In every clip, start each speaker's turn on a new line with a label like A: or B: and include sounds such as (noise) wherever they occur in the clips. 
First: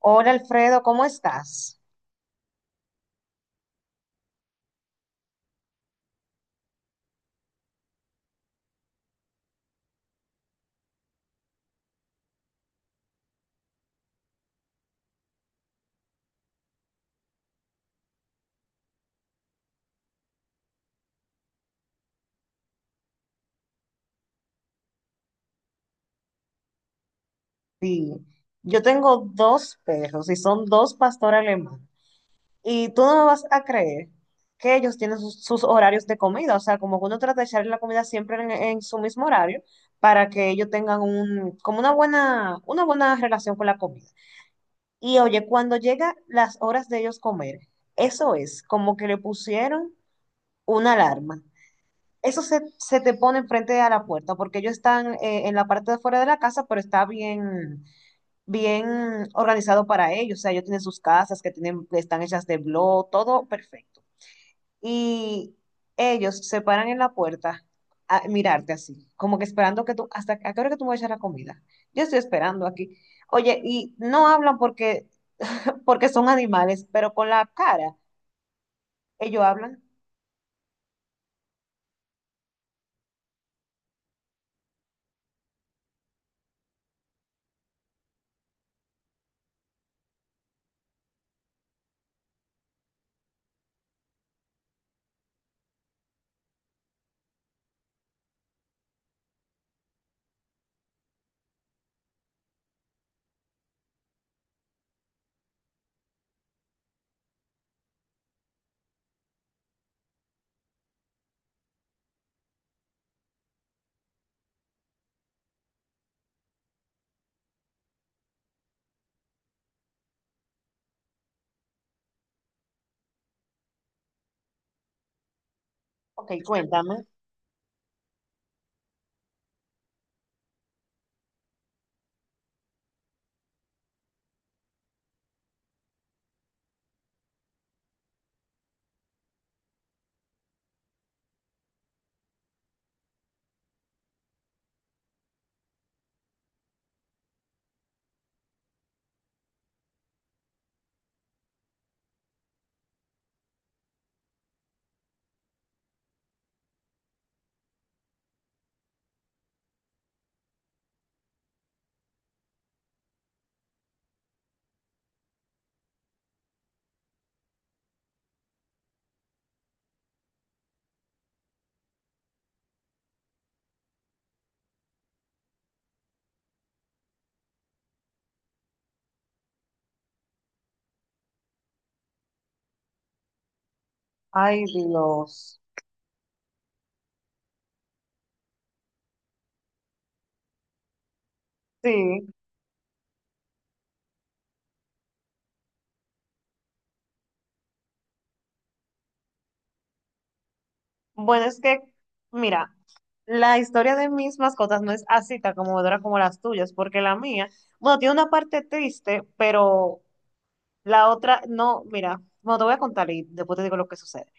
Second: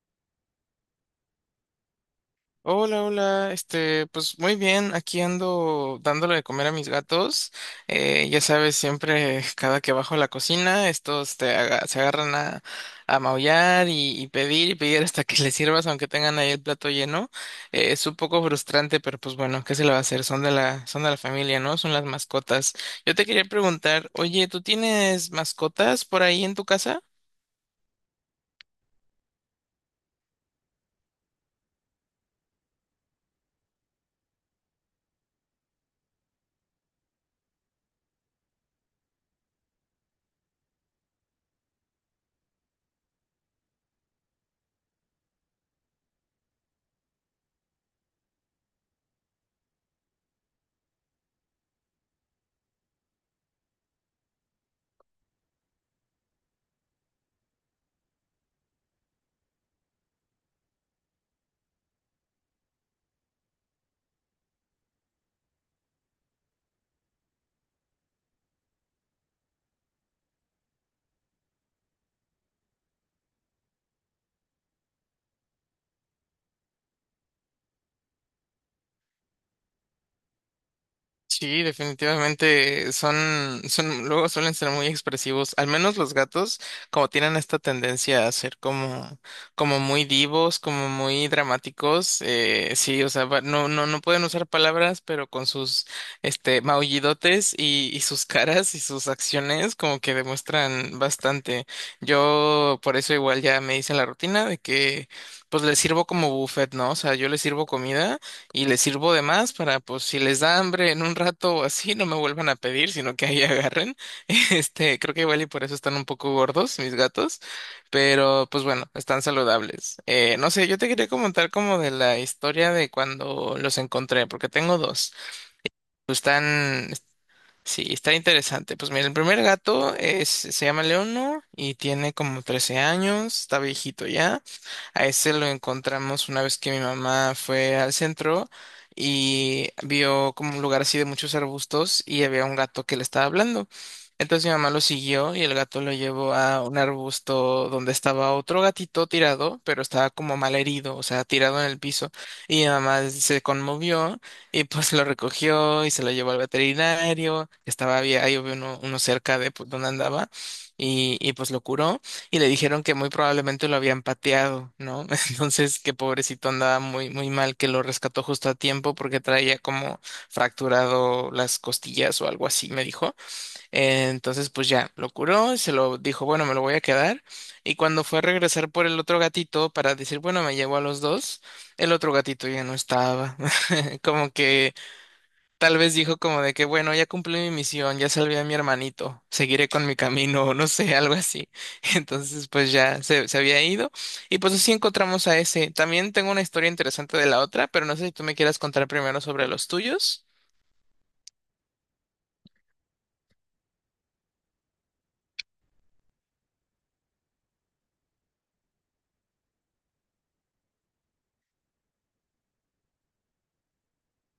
A: Hola Alfredo, ¿cómo estás?
B: Hola, hola, pues muy bien, aquí ando dándole de comer a mis gatos. Ya sabes, siempre (laughs) cada que bajo a la cocina, estos se agarran a maullar y pedir y pedir hasta que (laughs) les sirvas, aunque tengan ahí el plato lleno. Es un poco frustrante, pero pues bueno, ¿qué se le va a hacer? Son de la familia, ¿no? Son las mascotas. Yo te quería preguntar, oye, ¿tú tienes mascotas por ahí en tu casa?
A: Sí, yo tengo dos perros y son dos pastor alemán. Y tú no me vas a creer que ellos tienen sus horarios de comida, o sea, como que uno trata de echarle la comida siempre en su mismo horario para que ellos tengan un, como una buena relación con la comida. Y oye, cuando llega las horas de ellos comer, eso es como que le pusieron una alarma. Eso se te pone enfrente a la puerta, porque ellos están en la parte de fuera de la casa, pero está bien, bien organizado para ellos. O sea, ellos tienen sus casas que tienen, que están hechas de blog, todo perfecto. Y ellos se paran en la puerta a mirarte así, como que esperando que tú, hasta a qué hora que tú me vas a echar la comida. Yo estoy esperando aquí. Oye, y no hablan porque, (laughs) porque son animales, pero con la cara, ellos hablan.
B: Sí, definitivamente son, luego suelen ser muy expresivos. Al menos los gatos, como tienen esta tendencia a ser como muy divos, como muy dramáticos. Sí, o sea, no, no, no pueden usar palabras, pero con sus, maullidotes y sus caras y sus acciones, como que demuestran bastante. Yo, por eso igual ya me hice la rutina de que, pues les sirvo como buffet, ¿no? O sea, yo les sirvo comida y les sirvo de más para, pues, si les da hambre en un rato o así, no me vuelvan a pedir, sino que ahí agarren. (laughs) Creo que igual y por eso están un poco gordos mis gatos, pero pues bueno, están saludables. No sé, yo te quería comentar como de la historia de cuando los encontré, porque tengo dos. Pues,
A: Ok, cuéntame.
B: Sí, está interesante. Pues mira, el primer gato se llama Leono y tiene como 13 años, está viejito ya. A ese lo encontramos una vez que mi mamá fue al centro y vio como un lugar así de muchos arbustos y había un gato que le estaba hablando. Entonces mi mamá lo siguió y el gato lo llevó a un arbusto donde estaba otro gatito tirado, pero estaba como mal herido, o sea, tirado en el piso. Y mi mamá se conmovió y pues lo recogió y se lo llevó al veterinario. Estaba bien, ahí había uno cerca de pues, donde andaba y pues lo curó y le dijeron que muy probablemente lo habían pateado, ¿no? (laughs) Entonces, que pobrecito andaba muy, muy mal, que lo rescató justo a tiempo porque traía como fracturado las costillas o algo así, me dijo. Entonces, pues ya lo curó y se lo dijo, bueno, me lo voy a quedar. Y cuando fue a regresar por el otro gatito para decir, bueno, me llevo a los dos, el otro gatito ya no estaba. (laughs) Como
A: Ay,
B: que
A: Dios.
B: Tal vez dijo como de que, bueno, ya cumplí mi misión, ya salvé a mi hermanito, seguiré con mi camino, (laughs) o no sé, algo así. (laughs)
A: Sí.
B: Entonces, pues ya se había ido. Y pues así encontramos a ese. También tengo una historia interesante de la otra, pero no sé si tú me quieras contar primero sobre los tuyos.
A: Bueno, es que, mira, la historia de mis mascotas no es así tan conmovedora como las tuyas, porque la mía, bueno, tiene una parte triste, pero la otra, no, mira, bueno, te voy a contar y después te digo lo que sucede.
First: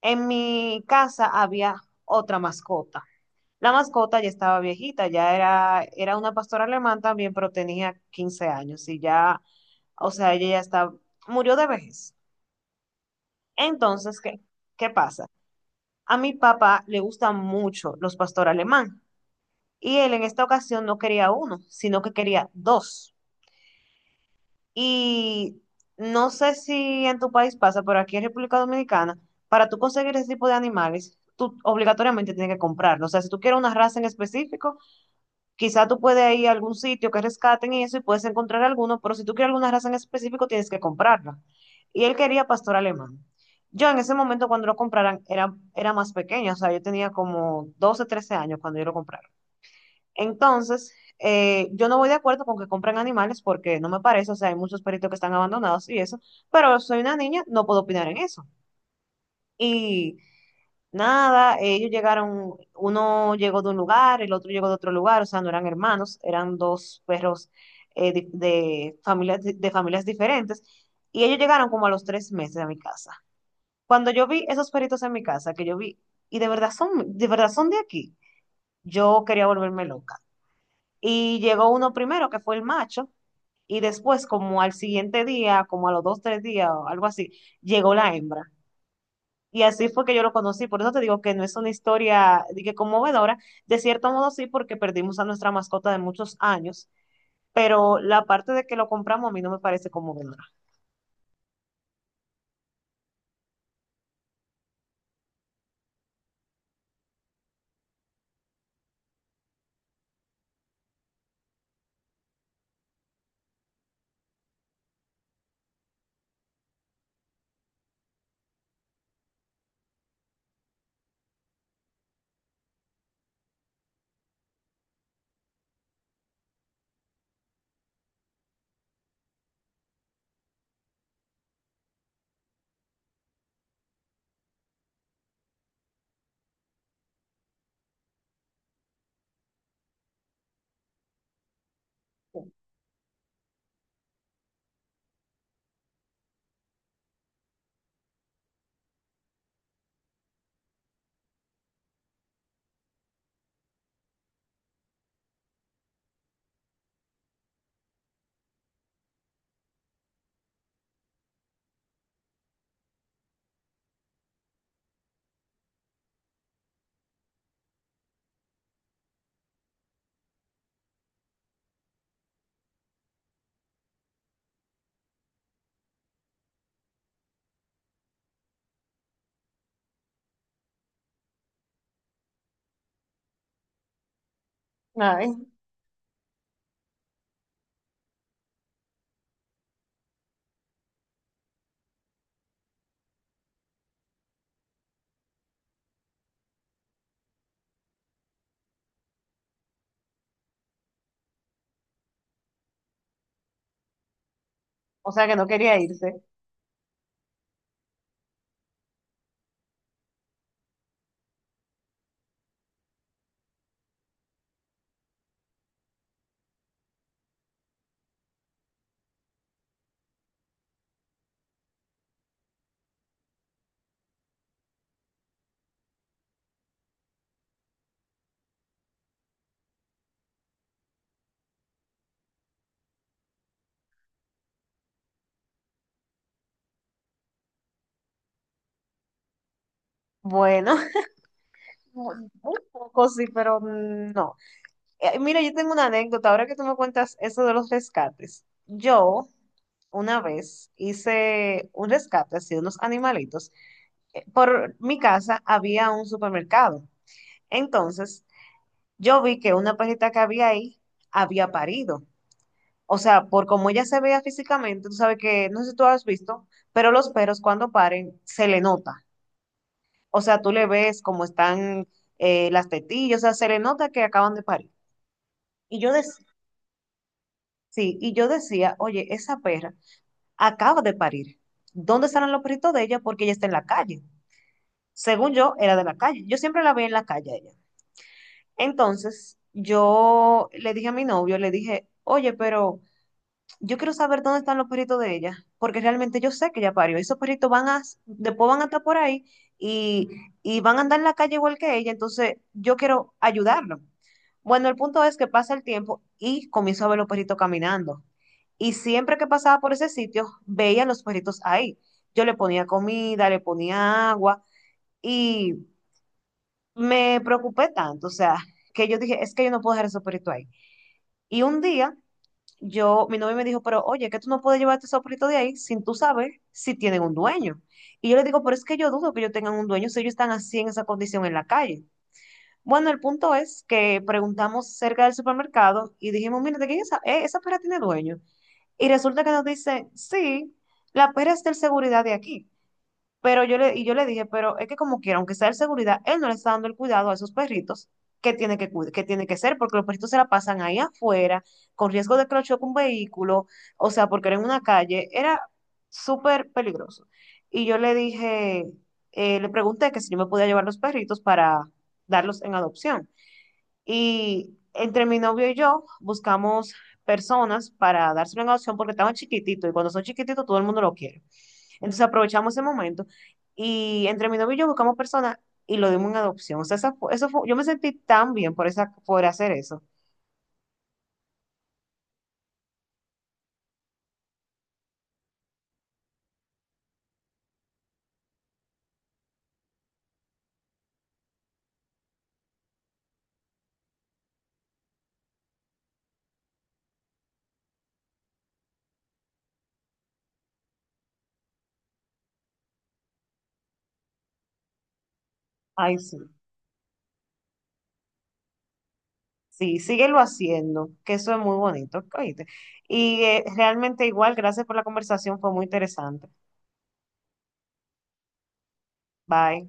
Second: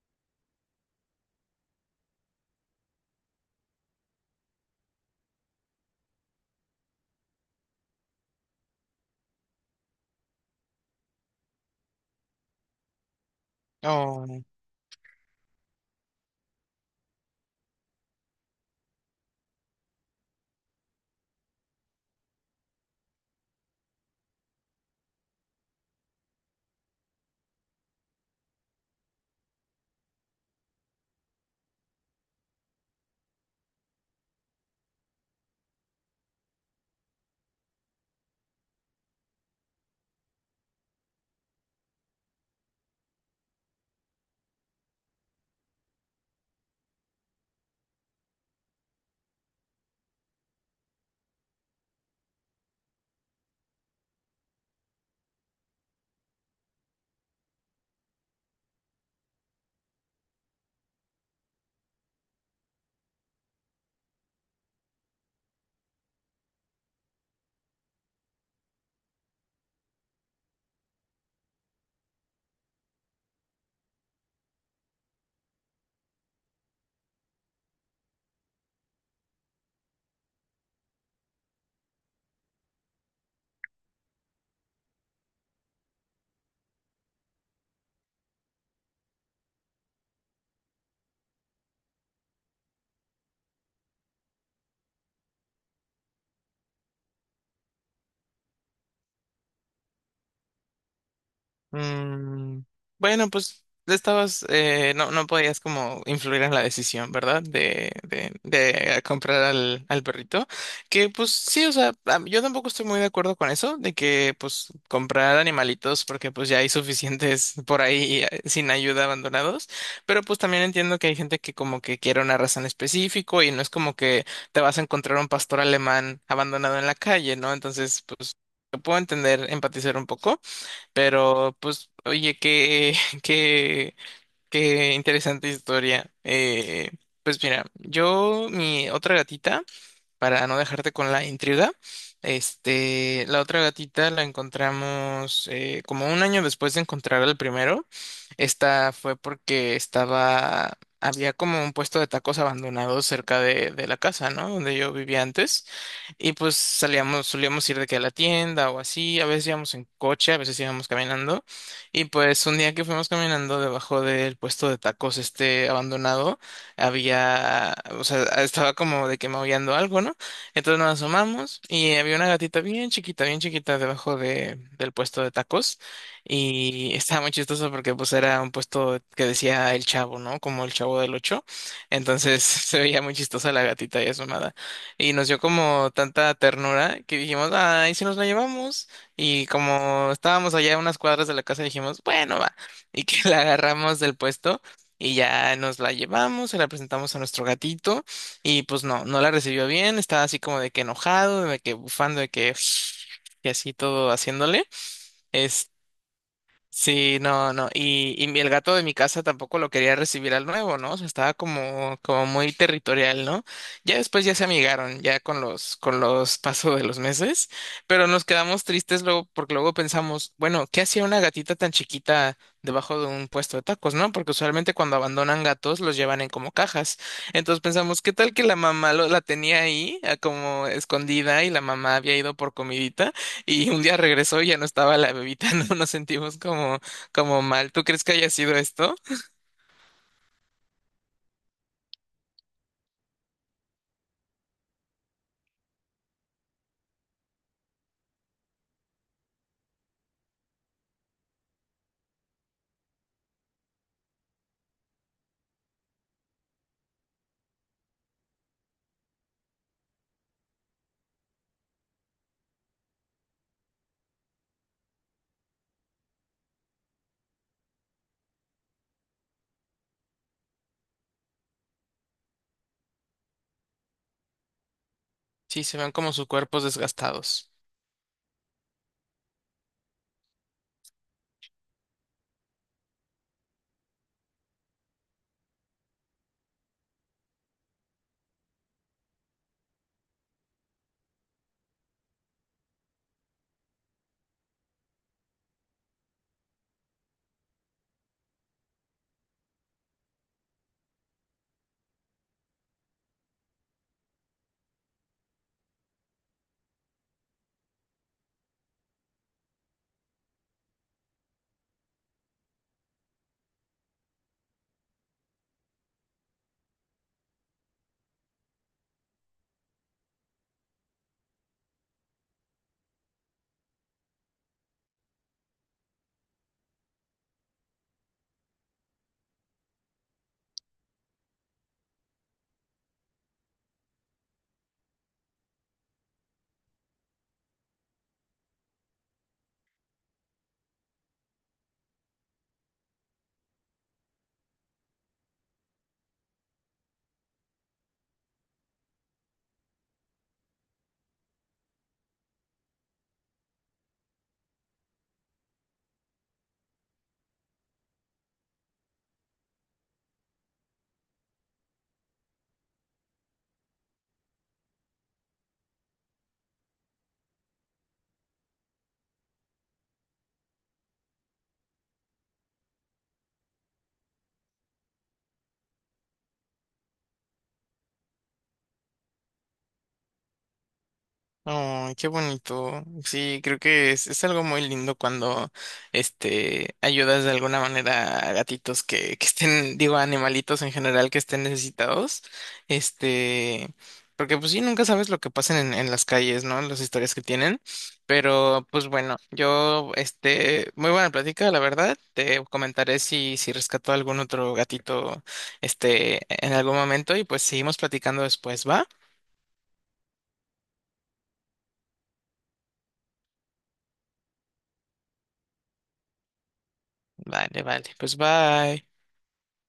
A: En mi casa había otra mascota. La mascota ya estaba viejita, ya era, era una pastora alemán también, pero tenía 15 años y ya, o sea, ella ya está, murió de vejez. Entonces, ¿qué,
B: Oh.
A: qué pasa? A mi papá le gustan mucho los pastores alemán. Y él en esta ocasión no quería uno, sino que quería dos. Y no sé si en tu país pasa, pero aquí en República Dominicana, para tú conseguir ese tipo de animales, tú obligatoriamente tienes que comprarlo. O sea, si tú quieres una raza en específico, quizá tú puedes ir a algún sitio que rescaten y eso y puedes encontrar alguno, pero si tú quieres alguna raza en específico, tienes que comprarla. Y él quería pastor alemán. Yo en ese momento cuando lo compraran era, era más pequeña, o sea, yo tenía como 12, 13 años cuando yo lo compré. Entonces, yo no voy de acuerdo con que compren animales porque no me parece, o sea, hay muchos perritos que están abandonados y eso, pero soy una niña, no puedo opinar en eso. Y nada, ellos llegaron, uno llegó de un lugar, el otro llegó de otro lugar, o sea, no eran hermanos, eran dos perros familias, de familias diferentes, y ellos llegaron como a los 3 meses a mi casa. Cuando yo vi esos perritos en mi casa, que yo vi, y de verdad son, de verdad son de aquí, yo quería volverme loca. Y llegó uno primero, que fue el macho, y después, como al siguiente día, como a los 2, 3 días o algo así, llegó la hembra. Y así fue que yo lo conocí. Por eso te digo que no es una historia de que conmovedora. De cierto modo sí, porque perdimos a nuestra mascota de muchos años, pero la parte de que lo compramos a mí no me parece conmovedora.
B: Mm, bueno, pues estabas, no, no podías como influir en la decisión, ¿verdad? De comprar al perrito. Que pues sí, o sea, yo tampoco estoy muy de acuerdo con eso, de que pues comprar animalitos, porque pues ya hay suficientes (laughs) por ahí sin ayuda abandonados. Pero pues también entiendo que hay gente que como que quiere una raza en específico y no es como que te vas a encontrar un pastor alemán abandonado en la calle, ¿no? Entonces, pues, lo puedo entender, empatizar un poco. Pero, pues, oye, (laughs) qué, qué interesante historia. Pues mira, mi otra gatita para no dejarte con la intriga. La otra gatita la encontramos como un año después de encontrar al primero. Esta fue porque había como un puesto de tacos abandonado cerca de la casa, ¿no? Donde yo vivía antes. Y pues solíamos ir de que a la tienda o así. A veces íbamos en coche, a veces íbamos caminando. Y pues un día que fuimos caminando debajo del puesto de tacos este abandonado había, o sea, estaba como de que maullando algo, ¿no? Entonces nos asomamos y había una gatita bien chiquita debajo del puesto de tacos y (laughs) estaba muy chistoso porque pues era un puesto que decía el Chavo, ¿no? Como el Chavo del Ocho. Entonces (laughs) se veía muy chistosa la gatita ahí asomada y nos
A: Ay,
B: dio como tanta ternura que dijimos, ay, si nos la llevamos y como estábamos allá a unas cuadras de la casa dijimos, bueno, va y (laughs) que la agarramos del puesto. Y ya nos la llevamos, se la presentamos a nuestro gatito y pues no, no la recibió bien, estaba así como de que enojado, de que bufando, de que (sniffs) y así todo haciéndole.
A: o sea que no quería irse.
B: Sí, no, no. Y el gato de mi casa tampoco lo quería recibir al nuevo, ¿no? O sea, estaba como muy territorial, ¿no? Ya después ya se amigaron, ya con los (laughs) pasos de los meses, pero nos quedamos tristes luego, porque luego pensamos, bueno, ¿qué hacía una gatita tan chiquita debajo de un puesto de tacos? ¿No? Porque usualmente cuando abandonan gatos los llevan en como cajas. Entonces pensamos, ¿qué tal que la mamá la tenía ahí, como escondida, y la mamá había ido por comidita? Y un día regresó y ya no estaba la bebita, (laughs) ¿no? Nos sentimos como mal. ¿Tú crees que haya sido esto?
A: Bueno, (laughs) un poco sí, pero no. Mira, yo tengo una anécdota. Ahora que tú me cuentas eso de los rescates, yo una vez hice un rescate así de unos animalitos. Por mi casa había un supermercado. Entonces, yo vi que una perrita que había ahí había parido. O sea, por cómo ella se veía físicamente, tú sabes que, no sé si tú has visto, pero los perros cuando paren se le nota. O sea, tú le ves cómo están las tetillas, o sea, se le nota que acaban de parir.
B: Sí, se
A: Y
B: ven
A: yo
B: como
A: decía,
B: sus cuerpos desgastados.
A: sí, y yo decía, oye, esa perra acaba de parir. ¿Dónde estarán los perritos de ella? Porque ella está en la calle. Según yo, era de la calle. Yo siempre la vi en la calle a ella. Entonces, yo le dije a mi novio, le dije, oye, pero yo quiero saber dónde están los perritos de ella, porque realmente yo sé que ella parió. Esos perritos van a, después van a estar por ahí y, y van a andar en la calle igual que ella, entonces yo quiero ayudarlo. Bueno, el punto es que pasa el tiempo y comienzo a ver los perritos caminando. Y siempre que pasaba por ese sitio, veía los perritos ahí. Yo le ponía comida, le ponía agua y me preocupé tanto, o sea, que yo dije, es que yo no puedo dejar el soporito ahí. Y un día, yo, mi novio me dijo, pero oye, que tú no puedes llevar este soporito de ahí sin tú saber si tienen un dueño. Y yo le digo, pero es que yo dudo que ellos tengan un dueño si ellos están así en esa condición en la calle. Bueno, el punto es que preguntamos cerca del supermercado y dijimos, mira, ¿de quién es esa? Esa perra tiene dueño. Y resulta que nos dicen, sí, la perra es del seguridad de aquí. Pero yo le, y yo le dije, pero es que como quiera, aunque sea de seguridad, él no le está dando el cuidado a esos perritos que tiene que, cuid- que tiene que ser, porque los perritos se la pasan ahí afuera, con riesgo de que lo choque un vehículo, o sea, porque era en una calle, era súper peligroso. Y yo le dije, le pregunté que si yo me podía llevar los perritos para darlos en adopción. Y entre mi novio y yo buscamos personas para dárselo en adopción porque estaban chiquititos y cuando son chiquititos todo el mundo lo quiere. Entonces aprovechamos ese momento y entre mi novio y yo buscamos personas y lo dimos en adopción. O sea, esa fu- eso fue- yo me sentí tan bien por, esa, por hacer eso.
B: Ay, qué bonito. Sí, creo que es algo muy lindo cuando ayudas de alguna manera a gatitos que estén, digo, a animalitos en general que estén necesitados. Este, Porque pues sí, nunca sabes lo que pasan en las calles, ¿no? Las historias que tienen. Pero, pues bueno, muy buena plática, la verdad. Te comentaré si rescató algún otro gatito,
A: Ay, sí.
B: este, en algún momento, y pues seguimos platicando después, ¿va?
A: Sí, síguelo haciendo, que eso es muy bonito, ¿oíste? Y realmente igual, gracias por la conversación, fue muy interesante.
B: Vale, vale. Pues bye.
A: Bye.